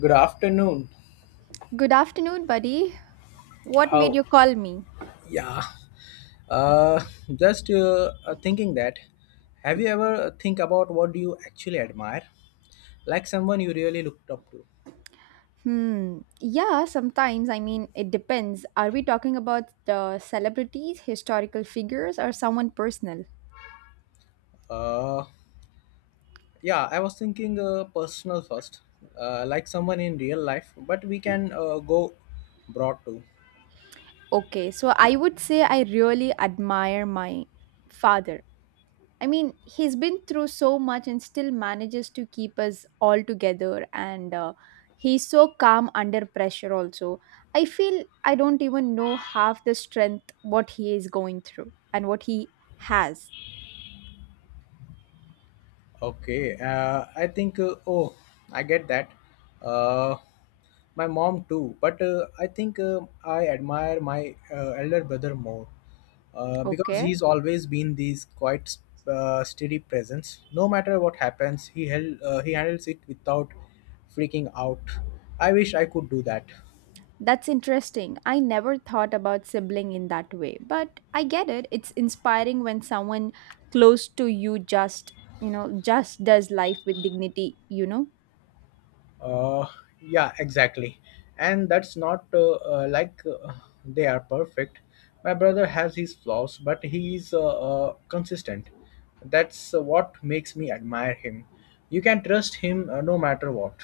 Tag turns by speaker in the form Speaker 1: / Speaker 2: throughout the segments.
Speaker 1: Good afternoon.
Speaker 2: Good afternoon, buddy. What made
Speaker 1: How?
Speaker 2: you call me?
Speaker 1: Yeah. Uh, just thinking that. Have you ever think about what do you actually admire, like someone you really looked up to?
Speaker 2: Hmm. Yeah, sometimes. It depends. Are we talking about the celebrities, historical figures, or someone personal?
Speaker 1: Uh, yeah. I was thinking personal first, like someone in real life, but we can go broad too.
Speaker 2: Okay, so I would say I really admire my father. He's been through so much and still manages to keep us all together, and he's so calm under pressure, also. I feel I don't even know half the strength what he is going through and what he has.
Speaker 1: Okay, I think, I get that. Uh, my mom too, but I think I admire my elder brother more, because
Speaker 2: Okay,
Speaker 1: he's always been this quite steady presence. No matter what happens, he handles it without freaking out. I wish I could do that.
Speaker 2: that's interesting. I never thought about sibling in that way, but I get it. It's inspiring when someone close to you just, just does life with dignity, you know?
Speaker 1: Uh, yeah, exactly. And that's not like they are perfect. My brother has his flaws, but he is consistent. That's what makes me admire him. You can trust him, no matter what.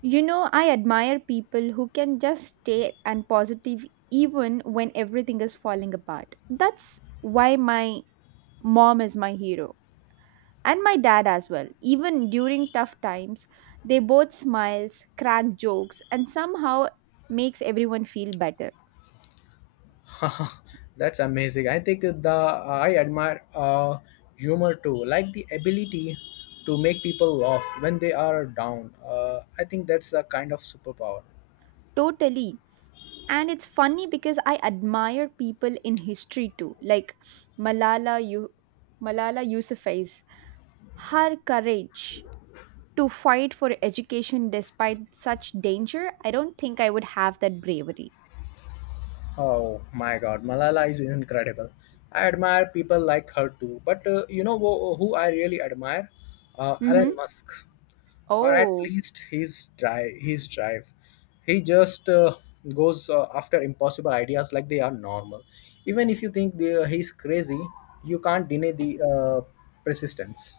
Speaker 2: You know, I admire people who can just stay and positive even when everything is falling apart. That's why my mom is my hero and my dad as well. Even during tough times, they both smiles, crack jokes and somehow makes everyone feel better.
Speaker 1: That's amazing. I think the I admire humor too, like the ability to make people laugh when they are down. I think that's a kind of superpower.
Speaker 2: Totally. And it's funny because I admire people in history too, like Malala you Malala Yousafzai. Her courage to fight for education despite such danger, I don't think I would have that bravery.
Speaker 1: Oh my God, Malala is incredible. I admire people like her too. But you know who I really admire? Elon
Speaker 2: Mm-hmm.
Speaker 1: Musk, or at
Speaker 2: Oh.
Speaker 1: least his drive. His drive. He just goes after impossible ideas like they are normal. Even if you think he's crazy, you can't deny the persistence.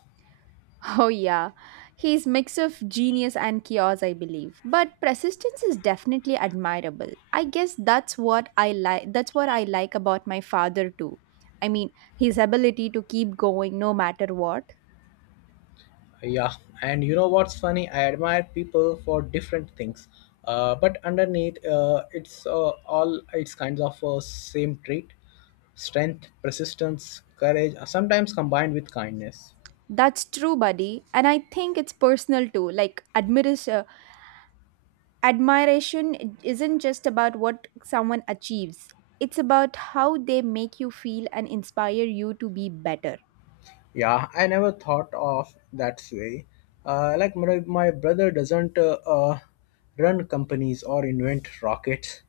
Speaker 2: Oh, yeah. He's mix of genius and chaos, I believe. But persistence is definitely admirable. I guess that's what I like about my father too. I mean, his ability to keep going no matter what.
Speaker 1: Yeah, and you know what's funny? I admire people for different things, but underneath, it's all it's kinds of same trait: strength, persistence, courage, sometimes combined with kindness.
Speaker 2: That's true, buddy. And I think it's personal too. Like admiration isn't just about what someone achieves. It's about how they make you feel and inspire you to be better.
Speaker 1: Yeah, I never thought of that way. Like my brother doesn't run companies or invent rockets,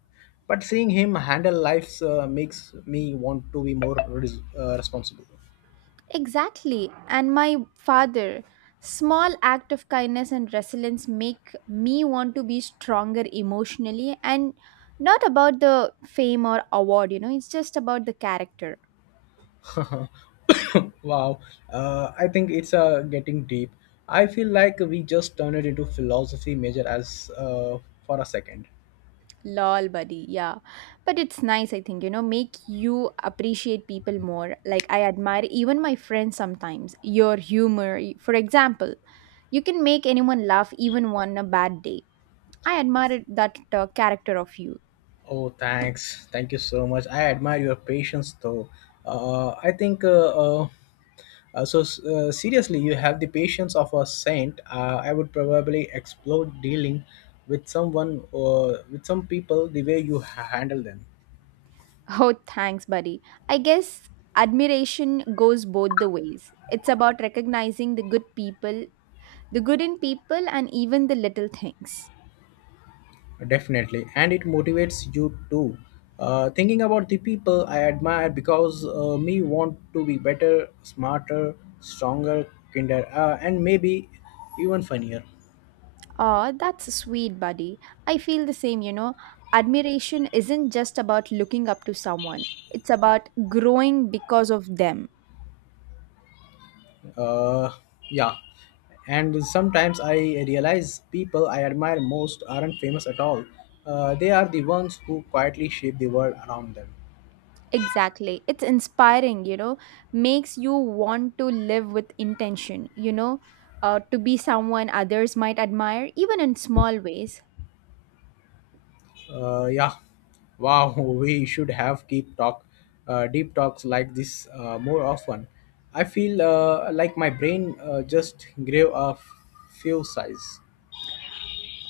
Speaker 1: but seeing him handle lives makes me want to be more responsible.
Speaker 2: Exactly. And my father, small act of kindness and resilience make me want to be stronger emotionally and not about the fame or award, you know, it's just about the character.
Speaker 1: Wow, I think it's getting deep. I feel like we just turned it into philosophy major as for a second.
Speaker 2: Lol, buddy. Yeah. But it's nice, I think, you know, make you appreciate people more. Like, I admire even my friends sometimes, your humor. For example, you can make anyone laugh even on a bad day. I admire that character of you.
Speaker 1: Oh, thanks. Thank you so much. I admire your patience, though. I think uh, so. Seriously, you have the patience of a saint. I would probably explode dealing with someone or with some people the way you handle them.
Speaker 2: Oh, thanks, buddy. I guess admiration goes both the ways. It's about recognizing the good people, the good in people, and even the little things.
Speaker 1: Definitely, and it motivates you too. Thinking about the people I admire because me want to be better, smarter, stronger, kinder, and maybe even funnier.
Speaker 2: Aw, that's sweet, buddy. I feel the same, you know. Admiration isn't just about looking up to someone, it's about growing because of them.
Speaker 1: Uh, yeah, and sometimes I realize people I admire most aren't famous at all. They are the ones who quietly shape the world around them.
Speaker 2: Exactly. It's inspiring, you know, makes you want to live with intention, to be someone others might admire, even in small ways.
Speaker 1: Yeah. Wow, we should have deep talk, deep talks like this more often. I feel like my brain just grew a few size.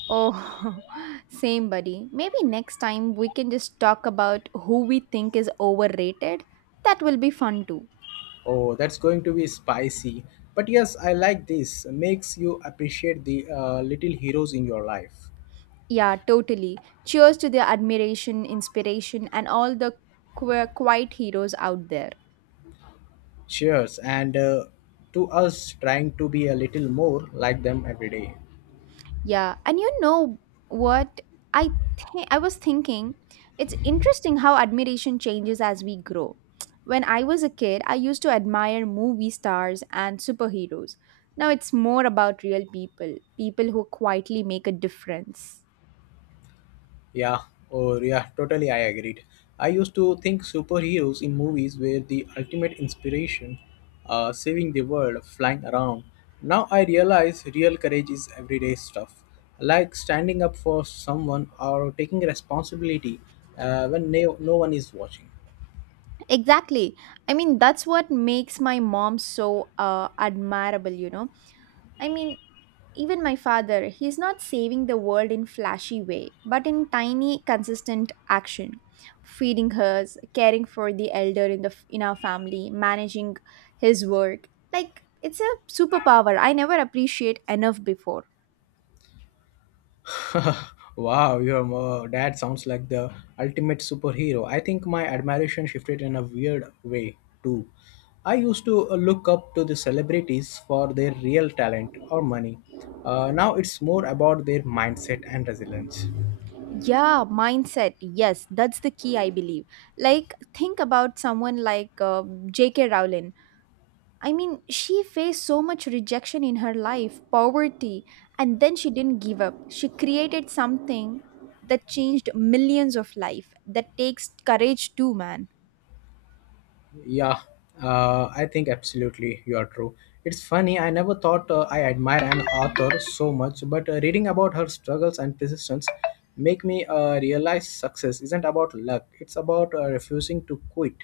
Speaker 2: Oh, same, buddy. Maybe next time we can just talk about who we think is overrated. That will be fun too.
Speaker 1: Oh, that's going to be spicy. But yes, I like this. Makes you appreciate the little heroes in your life.
Speaker 2: Yeah, totally. Cheers to the admiration, inspiration, and all the quiet heroes out there.
Speaker 1: Cheers, and to us trying to be a little more like them every day.
Speaker 2: Yeah, and you know what I think I was thinking it's interesting how admiration changes as we grow. When I was a kid, I used to admire movie stars and superheroes. Now it's more about real people, people who quietly make a difference.
Speaker 1: Yeah, or yeah, totally I agreed. I used to think superheroes in movies were the ultimate inspiration, saving the world, flying around. Now I realize real courage is everyday stuff, like standing up for someone or taking responsibility when no one is watching.
Speaker 2: Exactly. That's what makes my mom so admirable, you know. I mean, Even my father, he's not saving the world in flashy way, but in tiny consistent action. Feeding hers, caring for the elder in the in our family, managing his work. Like it's a superpower I never appreciate enough before.
Speaker 1: Wow, your dad sounds like the ultimate superhero. I think my admiration shifted in a weird way too. I used to look up to the celebrities for their real talent or money. Now it's more about their mindset and resilience.
Speaker 2: Yeah, mindset. Yes, that's the key I believe. Like think about someone like J.K. Rowling. I mean, she faced so much rejection in her life, poverty, and then she didn't give up. She created something that changed millions of life. That takes courage too, man.
Speaker 1: Yeah, I think absolutely you are true. It's funny, I never thought I admire an author so much, but reading about her struggles and persistence make me realize success isn't about luck. It's about refusing to quit,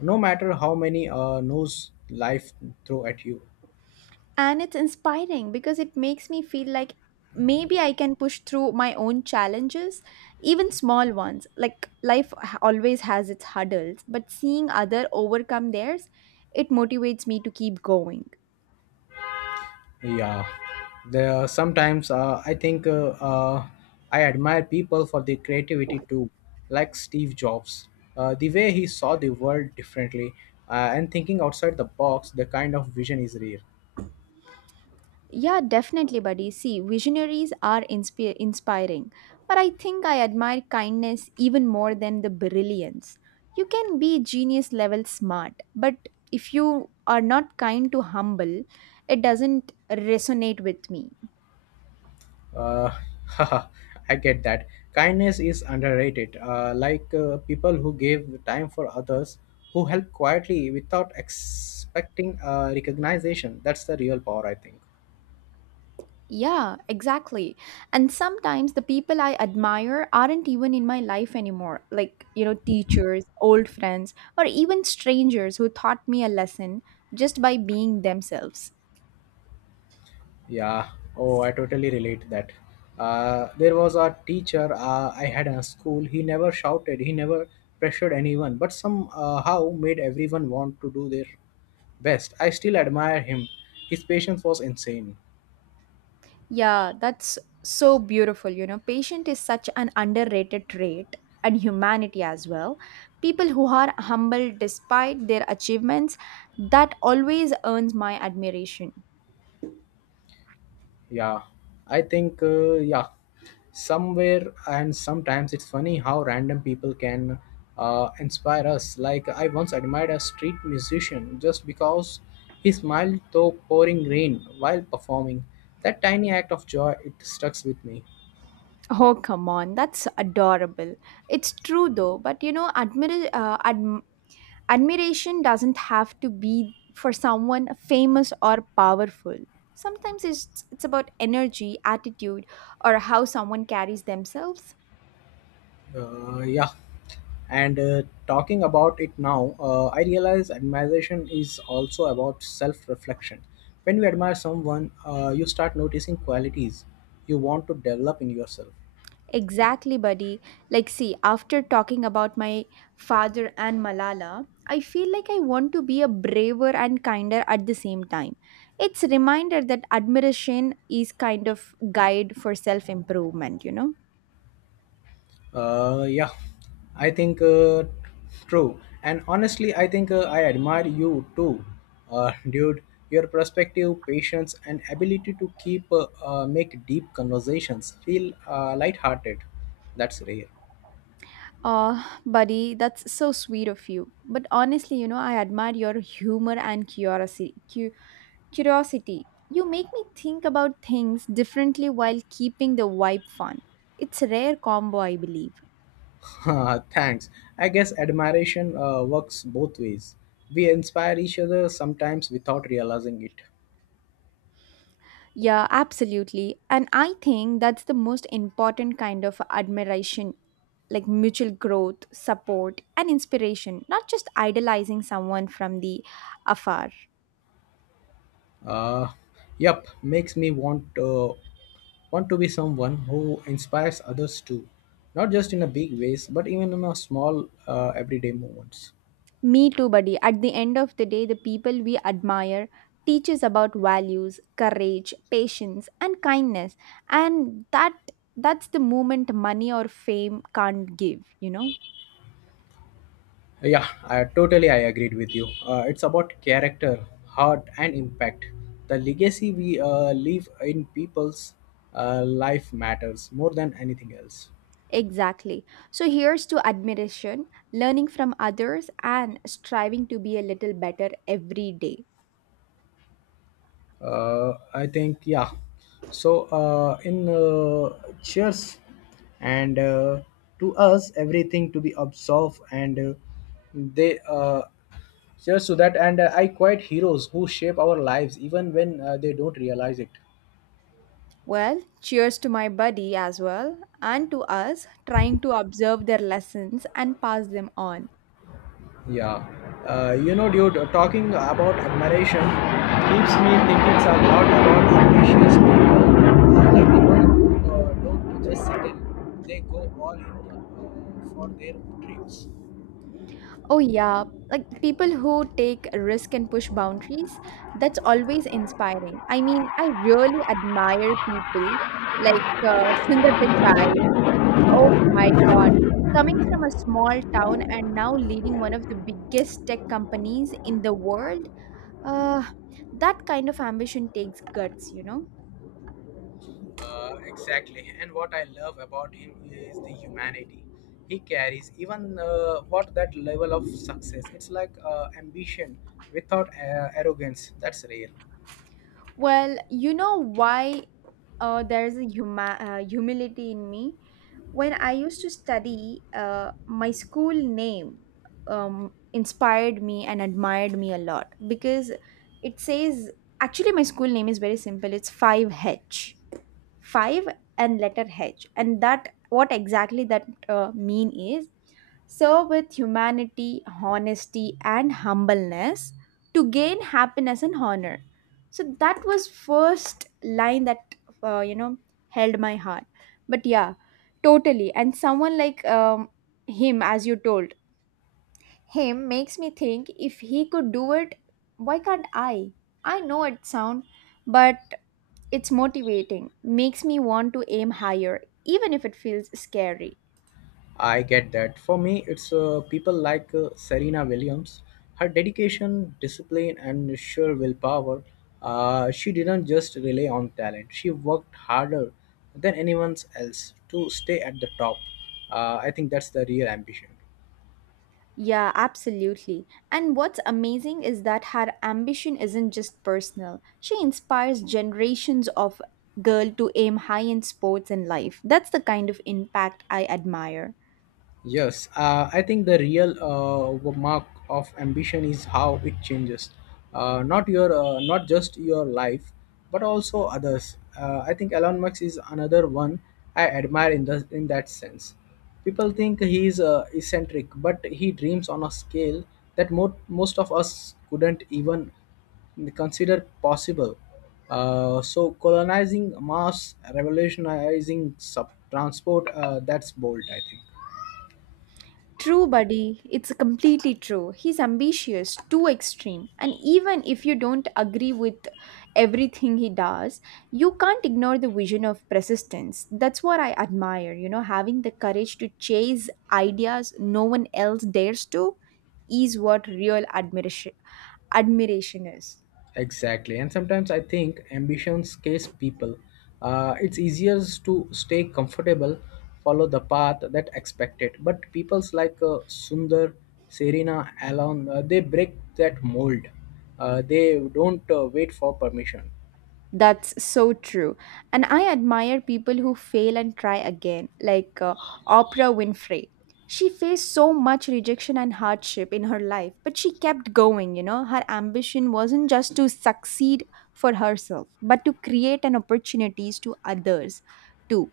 Speaker 1: no matter how many no's life throw at you.
Speaker 2: And it's inspiring because it makes me feel like maybe I can push through my own challenges, even small ones. Like always has its hurdles, but seeing other overcome theirs, it motivates me to keep going.
Speaker 1: Yeah, there sometimes I admire people for their creativity too, like Steve Jobs. The way he saw the world differently and thinking outside the box, the kind of vision is rare.
Speaker 2: Yeah, definitely, buddy. See, visionaries are inspi inspiring, but I think I admire kindness even more than the brilliance. You can be genius level smart, but if you are not kind to humble, it doesn't resonate with me.
Speaker 1: Uh, I get that. Kindness is underrated. Like people who give time for others, who help quietly without expecting recognition. That's the real power, I think.
Speaker 2: Yeah, exactly. And sometimes the people I admire aren't even in my life anymore, like, you know, teachers, old friends, or even strangers who taught me a lesson just by being themselves.
Speaker 1: Yeah. Oh, I totally relate that. There was a teacher I had in a school. He never shouted. He never pressured anyone, but somehow made everyone want to do their best. I still admire him. His patience was insane.
Speaker 2: Yeah, that's so beautiful. You know, patient is such an underrated trait and humanity as well. People who are humble despite their achievements, that always earns my admiration.
Speaker 1: Yeah, I think, somewhere and sometimes it's funny how random people can inspire us. Like, I once admired a street musician just because he smiled though pouring rain while performing. That tiny act of joy, it stuck with me.
Speaker 2: Oh, come on, that's adorable. It's true though, but you know, admiration doesn't have to be for someone famous or powerful. Sometimes it's about energy, attitude, or how someone carries themselves.
Speaker 1: Yeah, and talking about it now, I realize admiration is also about self reflection. When you admire someone, you start noticing qualities you want to develop in yourself.
Speaker 2: Exactly, buddy. Like, see, after talking about my father and Malala, I feel like I want to be a braver and kinder at the same time. It's a reminder that admiration is kind of guide for self-improvement, you know?
Speaker 1: Yeah, I think true. And honestly, I think I admire you too, dude. Your perspective, patience, and ability to keep make deep conversations feel lighthearted. That's rare.
Speaker 2: Buddy, that's so sweet of you. But honestly, you know, I admire your humor and curiosity. You make me think about things differently while keeping the vibe fun. It's a rare combo, I believe.
Speaker 1: Thanks. I guess admiration works both ways. We inspire each other sometimes without realizing it.
Speaker 2: Yeah, absolutely. And I think that's the most important kind of admiration like mutual growth, support, and inspiration, not just idolizing someone from the afar.
Speaker 1: Uh, yep, makes me want to be someone who inspires others too, not just in a big ways, but even in a small everyday moments.
Speaker 2: Me too, buddy. At the end of the day, the people we admire teach us about values, courage, patience, and kindness. And that's the moment money or fame can't give, you know?
Speaker 1: Yeah, I totally I agreed with you. It's about character, heart, and impact. The legacy we leave in people's life matters more than anything else.
Speaker 2: Exactly. So here's to admiration, learning from others, and striving to be a little better every day.
Speaker 1: I think yeah. So in cheers, and to us everything to be absolved, and they cheers to that. And I quite heroes who shape our lives even when they don't realize it.
Speaker 2: Well, cheers to my buddy as well, and to us trying to observe their lessons and pass them on.
Speaker 1: Yeah, you know, dude, talking about admiration keeps me thinking a lot about ambitious people. Like people who don't just settle, they go all in for their dreams.
Speaker 2: Oh, yeah, like people who take risk and push boundaries, that's always inspiring. I mean, I really admire people like Sundar Pichai. Oh my God. Coming from a small town and now leading one of the biggest tech companies in the world, uh, that kind of ambition takes guts, you know?
Speaker 1: Exactly, and what I love about him is the humanity he carries. Even what that level of success, it's like ambition without arrogance. That's rare.
Speaker 2: Well, you know why humility in me. When I used to study, my school name inspired me and admired me a lot because it says, actually, my school name is very simple, it's 5H, 5 and letter h, and that what exactly that mean is serve with humanity, honesty and humbleness to gain happiness and honor. So that was first line that, you know, held my heart. But yeah, totally, and someone like him, as you told him, makes me think if he could do it, why can't I? I know it sound, but it's motivating, makes me want to aim higher, even if it feels scary.
Speaker 1: I get that. For me, it's people like Serena Williams. Her dedication, discipline, and sheer willpower. She didn't just rely on talent. She worked harder than anyone else to stay at the top. I think that's the real ambition.
Speaker 2: Yeah, absolutely. And what's amazing is that her ambition isn't just personal. She inspires generations of girls to aim high in sports and life. That's the kind of impact I admire.
Speaker 1: Yes, I think the real mark of ambition is how it changes, not just your life, but also others. I think Elon Musk is another one I admire in that sense. People think he is eccentric, but he dreams on a scale that most of us couldn't even consider possible. So colonizing Mars, revolutionizing transport, that's bold, I think.
Speaker 2: True, buddy. It's completely true. He's ambitious, too extreme. And even if you don't agree with everything he does, you can't ignore the vision of persistence. That's what I admire, you know, having the courage to chase ideas no one else dares to is what real admiration is.
Speaker 1: Exactly. And sometimes I think ambition scares people. It's easier to stay comfortable, follow the path that expected. But people's like Sundar, Serena, Alon, they break that mold. They don't wait for permission.
Speaker 2: That's so true. And I admire people who fail and try again, like Oprah Winfrey. She faced so much rejection and hardship in her life, but she kept going, you know. Her ambition wasn't just to succeed for herself, but to create an opportunities to others too.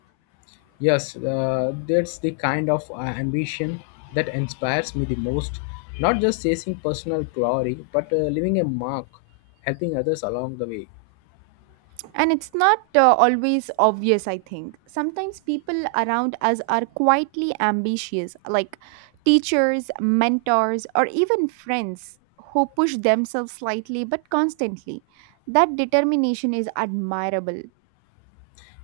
Speaker 1: Yes, that's the kind of ambition that inspires me the most. Not just chasing personal glory, but leaving a mark, helping others along the way.
Speaker 2: And it's not always obvious, I think. Sometimes people around us are quietly ambitious, like teachers, mentors, or even friends who push themselves slightly but constantly. That determination is admirable.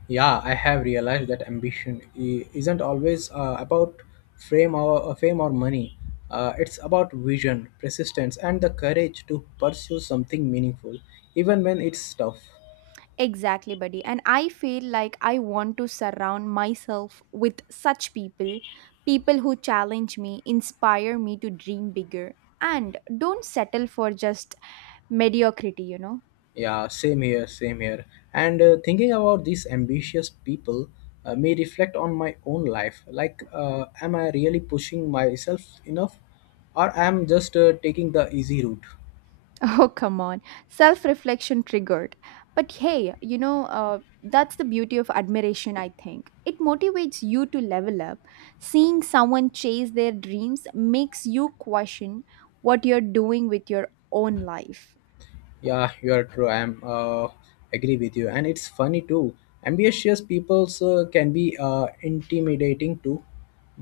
Speaker 1: Yeah, I have realized that ambition isn't always about fame or money. It's about vision, persistence, and the courage to pursue something meaningful, even when it's tough.
Speaker 2: Exactly, buddy. And I feel like I want to surround myself with such people who challenge me, inspire me to dream bigger, and don't settle for just mediocrity, you know?
Speaker 1: Yeah, same here. And thinking about these ambitious people may reflect on my own life. Like, am I really pushing myself enough, or am I just taking the easy route?
Speaker 2: Oh, come on. Self reflection triggered. But hey, you know, that's the beauty of admiration, I think. It motivates you to level up. Seeing someone chase their dreams makes you question what you're doing with your own life.
Speaker 1: Yeah, you are true. I'm agree with you, and it's funny too. Ambitious peoples can be intimidating too,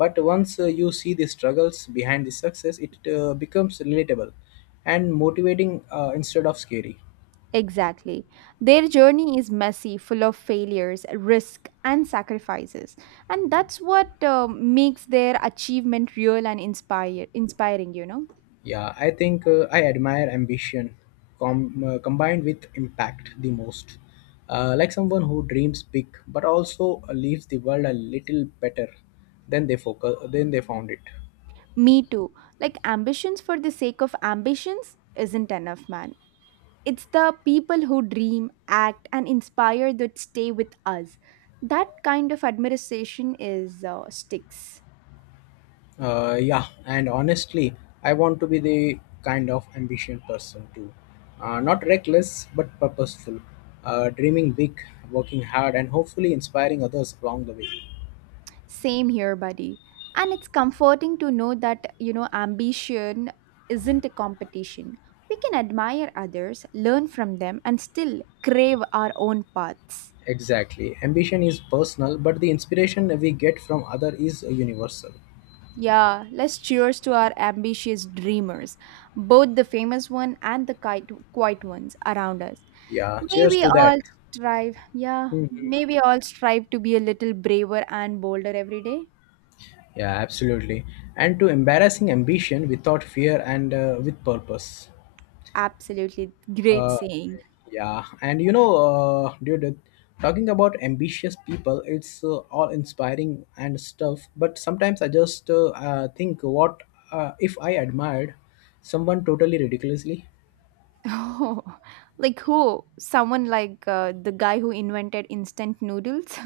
Speaker 1: but once you see the struggles behind the success, it becomes relatable and motivating instead of scary.
Speaker 2: Exactly. Their journey is messy, full of failures, risk, and sacrifices. And that's what makes their achievement real and inspiring, you know?
Speaker 1: Yeah, I think I admire ambition combined with impact the most. Like someone who dreams big but also leaves the world a little better than they found it.
Speaker 2: Me too. Like, ambitions for the sake of ambitions isn't enough, man. It's the people who dream, act, and inspire that stay with us. That kind of admiration is sticks.
Speaker 1: Yeah, and honestly, I want to be the kind of ambitious person too. Not reckless, but purposeful. Dreaming big, working hard, and hopefully inspiring others along the way.
Speaker 2: Same here, buddy. And it's comforting to know that, you know, ambition isn't a competition. We can admire others, learn from them, and still crave our own paths.
Speaker 1: Exactly. Ambition is personal, but the inspiration we get from other is universal.
Speaker 2: Yeah, let's cheers to our ambitious dreamers, both the famous one and the quite quiet ones around us.
Speaker 1: Yeah,
Speaker 2: May
Speaker 1: cheers
Speaker 2: we
Speaker 1: to that.
Speaker 2: all
Speaker 1: Mhm.
Speaker 2: may we all strive to be a little braver and bolder every day.
Speaker 1: Yeah, absolutely. And to embarrassing ambition without fear and with purpose.
Speaker 2: Absolutely great
Speaker 1: Uh,
Speaker 2: saying.
Speaker 1: yeah, and you know, dude, talking about ambitious people, it's all inspiring and stuff. But sometimes I just think, what if I admired someone totally ridiculously?
Speaker 2: Oh, like who? Someone like the guy who invented instant noodles?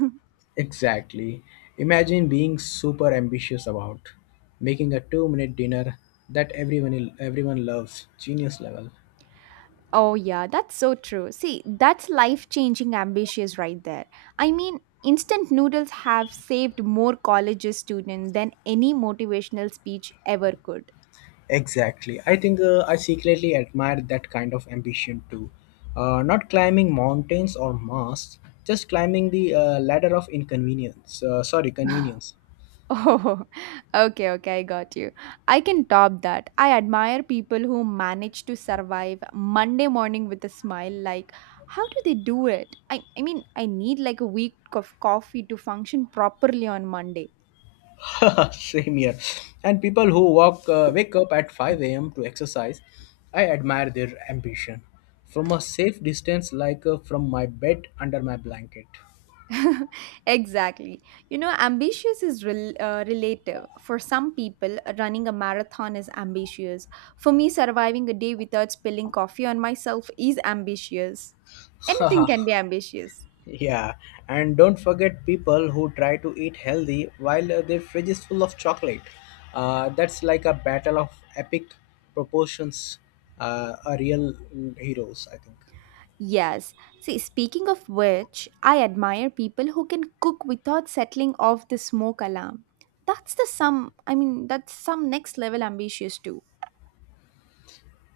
Speaker 1: Exactly. Imagine being super ambitious about making a two-minute dinner that everyone loves. Genius level.
Speaker 2: Oh, yeah, that's so true. See, that's life changing ambitions right there. I mean, instant noodles have saved more colleges students than any motivational speech ever could.
Speaker 1: Exactly. I think I secretly admire that kind of ambition too. Not climbing mountains or masts, just climbing the ladder of inconvenience. Sorry, convenience.
Speaker 2: Oh, okay, okay, I got you. I can top that. I admire people who manage to survive Monday morning with a smile. Like, how do they do it? I mean, I need like a week of coffee to function properly on Monday.
Speaker 1: Same here. And people who wake up at 5 a.m. to exercise, I admire their ambition. From a safe distance, like from my bed under my blanket.
Speaker 2: Exactly. You know, ambitious is relative. For some people, running a marathon is ambitious. For me, surviving a day without spilling coffee on myself is ambitious. Anything can be ambitious.
Speaker 1: Yeah, and don't forget people who try to eat healthy while their fridge is full of chocolate. That's like a battle of epic proportions. A real heroes, I think.
Speaker 2: Yes. See, speaking of which, I admire people who can cook without settling off the smoke alarm. That's the some, I mean, That's some next level ambitious too.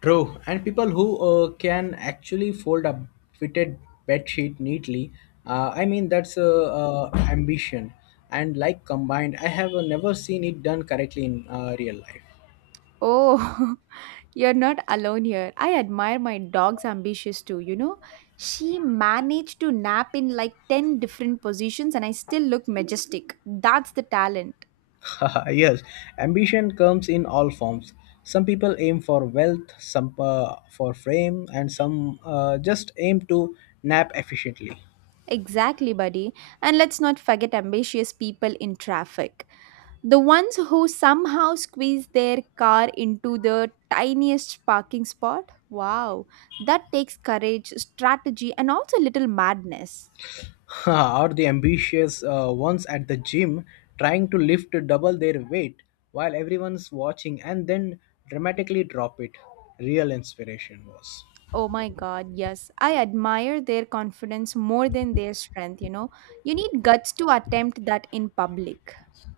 Speaker 1: True, and people who can actually fold a fitted bed sheet neatly. I mean, that's ambition. And like combined, I have never seen it done correctly in real life.
Speaker 2: Oh, you're not alone here. I admire my dog's ambitious too, you know? She managed to nap in like 10 different positions and I still look majestic. That's the talent.
Speaker 1: Yes, ambition comes in all forms. Some people aim for wealth, some for fame, and some just aim to nap efficiently.
Speaker 2: Exactly, buddy. And let's not forget ambitious people in traffic. The ones who somehow squeeze their car into the tiniest parking spot? Wow, that takes courage, strategy, and also a little madness.
Speaker 1: Or the ambitious ones at the gym trying to lift double their weight while everyone's watching and then dramatically drop it. Real inspiration was.
Speaker 2: Oh my god, yes. I admire their confidence more than their strength, you know. You need guts to attempt that in public.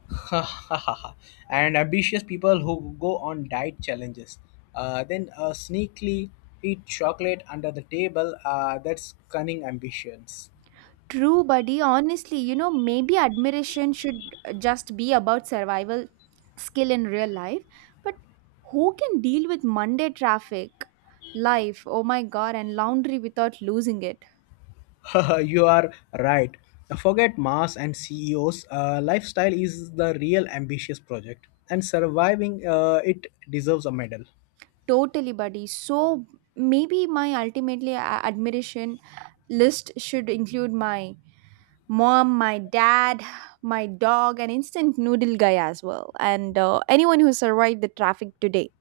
Speaker 1: And ambitious people who go on diet challenges, then sneakily eat chocolate under the table. That's cunning ambitions.
Speaker 2: True, buddy. Honestly, you know, maybe admiration should just be about survival skill in real life. But who can deal with Monday traffic, life, oh my god, and laundry without losing it?
Speaker 1: You are right. Forget Mars and CEOs. Lifestyle is the real ambitious project, and surviving it deserves a medal.
Speaker 2: Totally, buddy. So maybe my admiration list should include my mom, my dad, my dog, and instant noodle guy as well, and anyone who survived the traffic today.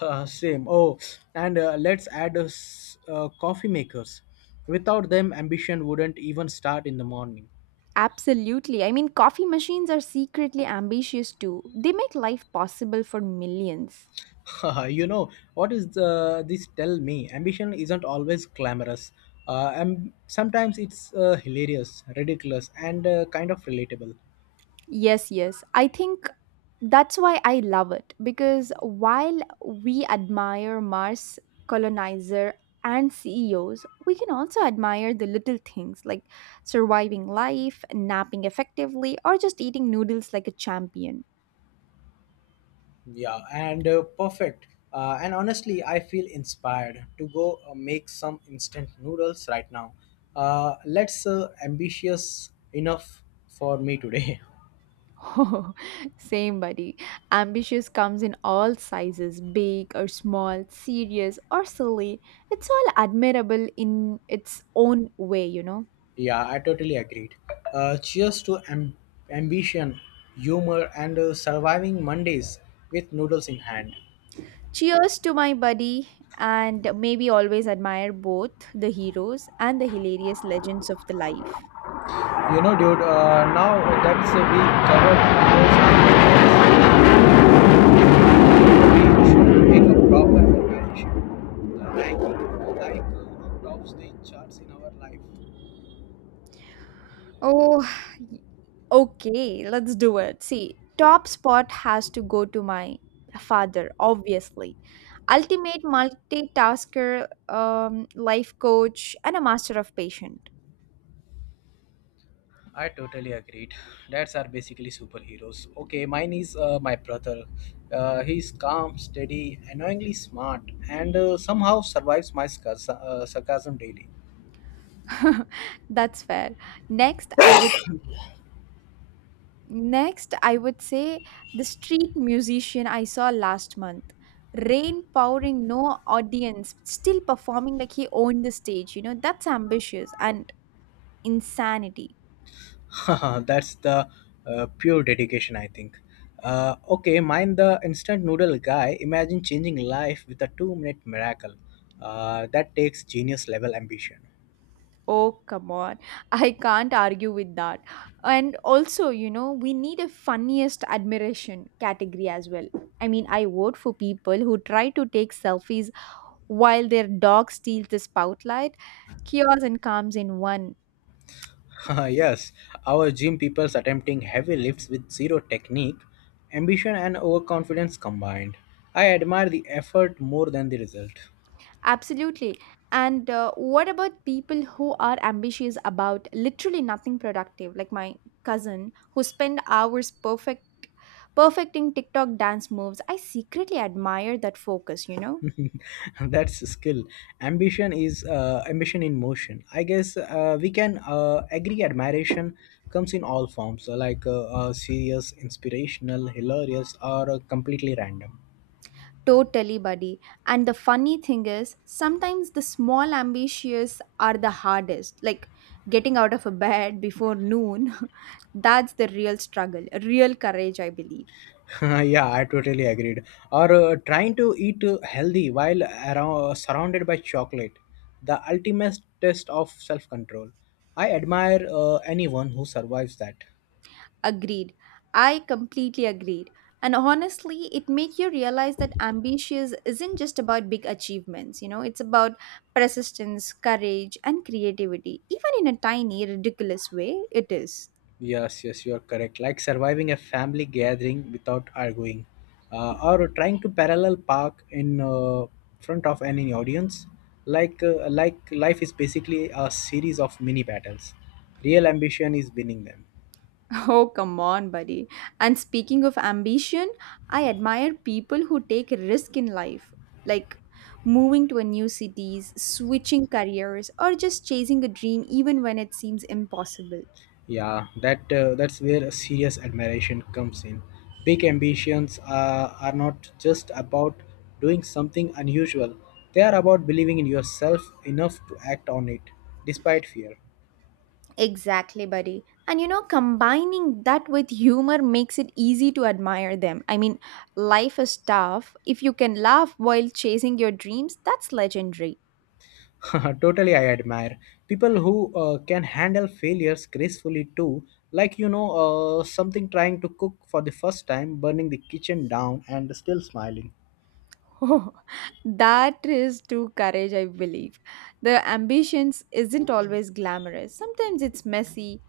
Speaker 1: Same. Oh, and let's add coffee makers. Without them, ambition wouldn't even start in the morning.
Speaker 2: Absolutely. I mean, coffee machines are secretly ambitious too. They make life possible for millions.
Speaker 1: You know what is the, this tell me ambition isn't always glamorous and sometimes it's hilarious ridiculous and kind of relatable.
Speaker 2: Yes, yes. I think that's why I love it because while we admire Mars colonizer and CEOs, we can also admire the little things like surviving life, napping effectively, or just eating noodles like a champion.
Speaker 1: Yeah, and perfect. And honestly, I feel inspired to go make some instant noodles right now. Let's ambitious enough for me today.
Speaker 2: Oh, same buddy. Ambitious comes in all sizes, big or small, serious or silly. It's all admirable in its own way, you know.
Speaker 1: Yeah, I totally agreed. Cheers to ambition, humor, and surviving Mondays with noodles in hand.
Speaker 2: Cheers to my buddy, and maybe always admire both the heroes and the hilarious legends of the life.
Speaker 1: You know, dude, now that's we covered those, things, we should pick a proper healthcare issue. Like, like, tops the charts in our life.
Speaker 2: Oh, okay, let's do it. See, top spot has to go to my father, obviously. Ultimate multitasker, life coach, and a master of patient.
Speaker 1: I totally agreed. Dads are basically superheroes. Okay, mine is my brother. He's calm, steady, annoyingly smart, and somehow survives my sarcasm daily.
Speaker 2: That's fair. Next, I would Next I would say the street musician I saw last month. Rain pouring, no audience, still performing like he owned the stage. You know, that's ambitious and insanity.
Speaker 1: That's the pure dedication, I think. Okay, mind the instant noodle guy. Imagine changing life with a two-minute miracle. That takes genius-level ambition.
Speaker 2: Oh, come on. I can't argue with that. And also, you know, we need a funniest admiration category as well. I mean, I vote for people who try to take selfies while their dog steals the spotlight, chaos and calms in one.
Speaker 1: Yes, our gym people's attempting heavy lifts with zero technique, ambition, and overconfidence combined. I admire the effort more than the result.
Speaker 2: Absolutely. And what about people who are ambitious about literally nothing productive, like my cousin who spend hours perfecting TikTok dance moves? I secretly admire that focus, you know?
Speaker 1: That's a skill. Ambition is ambition in motion, I guess. We can agree admiration comes in all forms, like serious, inspirational, hilarious, or completely random.
Speaker 2: Totally, buddy. And the funny thing is, sometimes the small ambitious are the hardest. Like getting out of a bed before noon, that's the real struggle, real courage, I believe.
Speaker 1: Yeah, I totally agreed. Or trying to eat healthy while around, surrounded by chocolate, the ultimate test of self-control. I admire anyone who survives that.
Speaker 2: Agreed. I completely agreed. And honestly, it makes you realize that ambitious isn't just about big achievements, you know, it's about persistence, courage, and creativity. Even in a tiny, ridiculous way, it is.
Speaker 1: Yes, yes, you are correct. Like surviving a family gathering without arguing, or trying to parallel park in front of any audience. Like, like life is basically a series of mini battles. Real ambition is winning them.
Speaker 2: Oh, come on, buddy. And speaking of ambition, I admire people who take risk in life, like moving to a new cities, switching careers, or just chasing a dream even when it seems impossible.
Speaker 1: Yeah, that's where serious admiration comes in. Big ambitions are not just about doing something unusual. They are about believing in yourself enough to act on it despite fear.
Speaker 2: Exactly, buddy. And you know, combining that with humor makes it easy to admire them. I mean, life is tough. If you can laugh while chasing your dreams, that's legendary.
Speaker 1: Totally, I admire people who can handle failures gracefully too, like, you know, something trying to cook for the first time, burning the kitchen down and still smiling.
Speaker 2: Oh, that is true courage, I believe. The ambitions isn't always glamorous. Sometimes it's messy,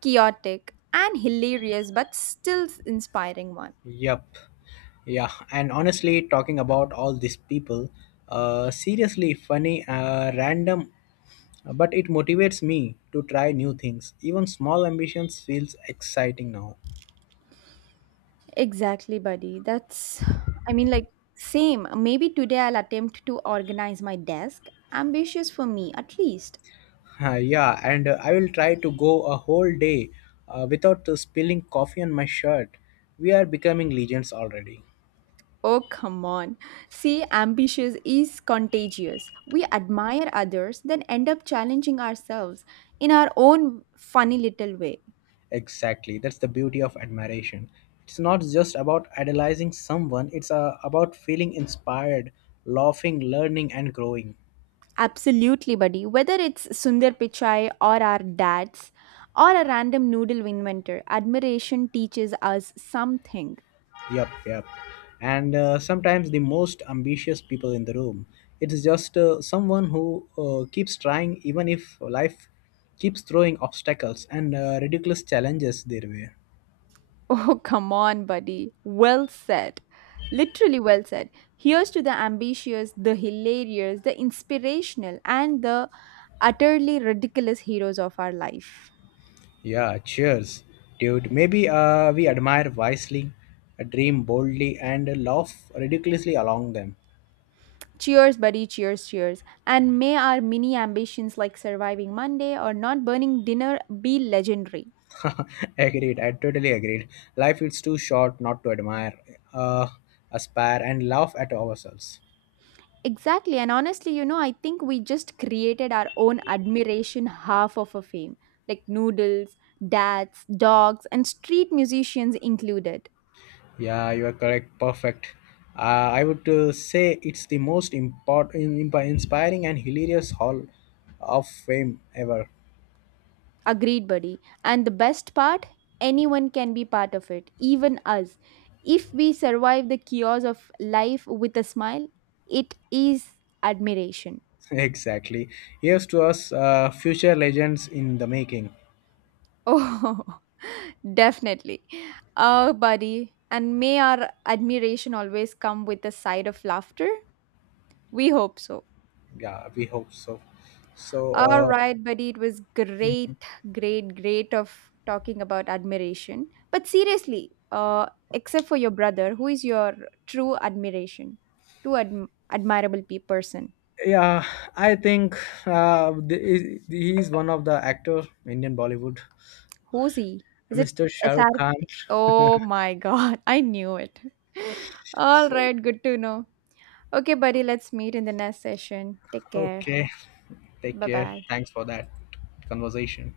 Speaker 2: chaotic, and hilarious, but still inspiring one.
Speaker 1: Yep. Yeah, and honestly talking about all these people, seriously funny, random, but it motivates me to try new things. Even small ambitions feels exciting now.
Speaker 2: Exactly, buddy. That's, I mean, like, Same. Maybe today I'll attempt to organize my desk. Ambitious for me, at least.
Speaker 1: Yeah, and I will try to go a whole day without spilling coffee on my shirt. We are becoming legions already.
Speaker 2: Oh, come on. See, ambitious is contagious. We admire others, then end up challenging ourselves in our own funny little way.
Speaker 1: Exactly, that's the beauty of admiration. It's not just about idolizing someone, it's about feeling inspired, laughing, learning, and growing.
Speaker 2: Absolutely, buddy. Whether it's Sundar Pichai or our dads or a random noodle inventor, admiration teaches us something.
Speaker 1: Yep, yep. And sometimes the most ambitious people in the room. It's just someone who keeps trying even if life keeps throwing obstacles and ridiculous challenges their way.
Speaker 2: Oh, come on, buddy. Well said. Literally well said. Here's to the ambitious, the hilarious, the inspirational, and the utterly ridiculous heroes of our life.
Speaker 1: Yeah, cheers, dude. Maybe we admire wisely, dream boldly, and laugh ridiculously along them.
Speaker 2: Cheers, buddy. Cheers, cheers. And may our mini ambitions like surviving Monday or not burning dinner be legendary.
Speaker 1: Agreed. I totally agreed. Life is too short not to admire, uh, aspire, and laugh at ourselves.
Speaker 2: Exactly. And honestly, you know, I think we just created our own admiration half of a fame, like noodles, dads, dogs, and street musicians included.
Speaker 1: Yeah, you are correct. Perfect. Uh, I would say it's the most important, inspiring, and hilarious hall of fame ever.
Speaker 2: Agreed, buddy. And the best part, anyone can be part of it, even us. If we survive the chaos of life with a smile, it is admiration.
Speaker 1: Exactly. Here's to us, future legends in the making.
Speaker 2: Oh, definitely. Oh, buddy. And may our admiration always come with a side of laughter. We hope so.
Speaker 1: Yeah, we hope so. So
Speaker 2: All
Speaker 1: uh,
Speaker 2: right, buddy. It was great, great, great of talking about admiration. But seriously, except for your brother, who is your true admiration, true admirable person?
Speaker 1: yeah, I think, he he is one of the actor, Indian Bollywood,
Speaker 2: Who's he? Is it
Speaker 1: Mr.
Speaker 2: SR?
Speaker 1: Shahrukh Khan.
Speaker 2: Oh my God, I knew it. All
Speaker 1: So
Speaker 2: right, good to know. Okay, buddy. Let's meet in the next session. Take care.
Speaker 1: okay, take
Speaker 2: Bye
Speaker 1: care.
Speaker 2: bye.
Speaker 1: Thanks for that conversation.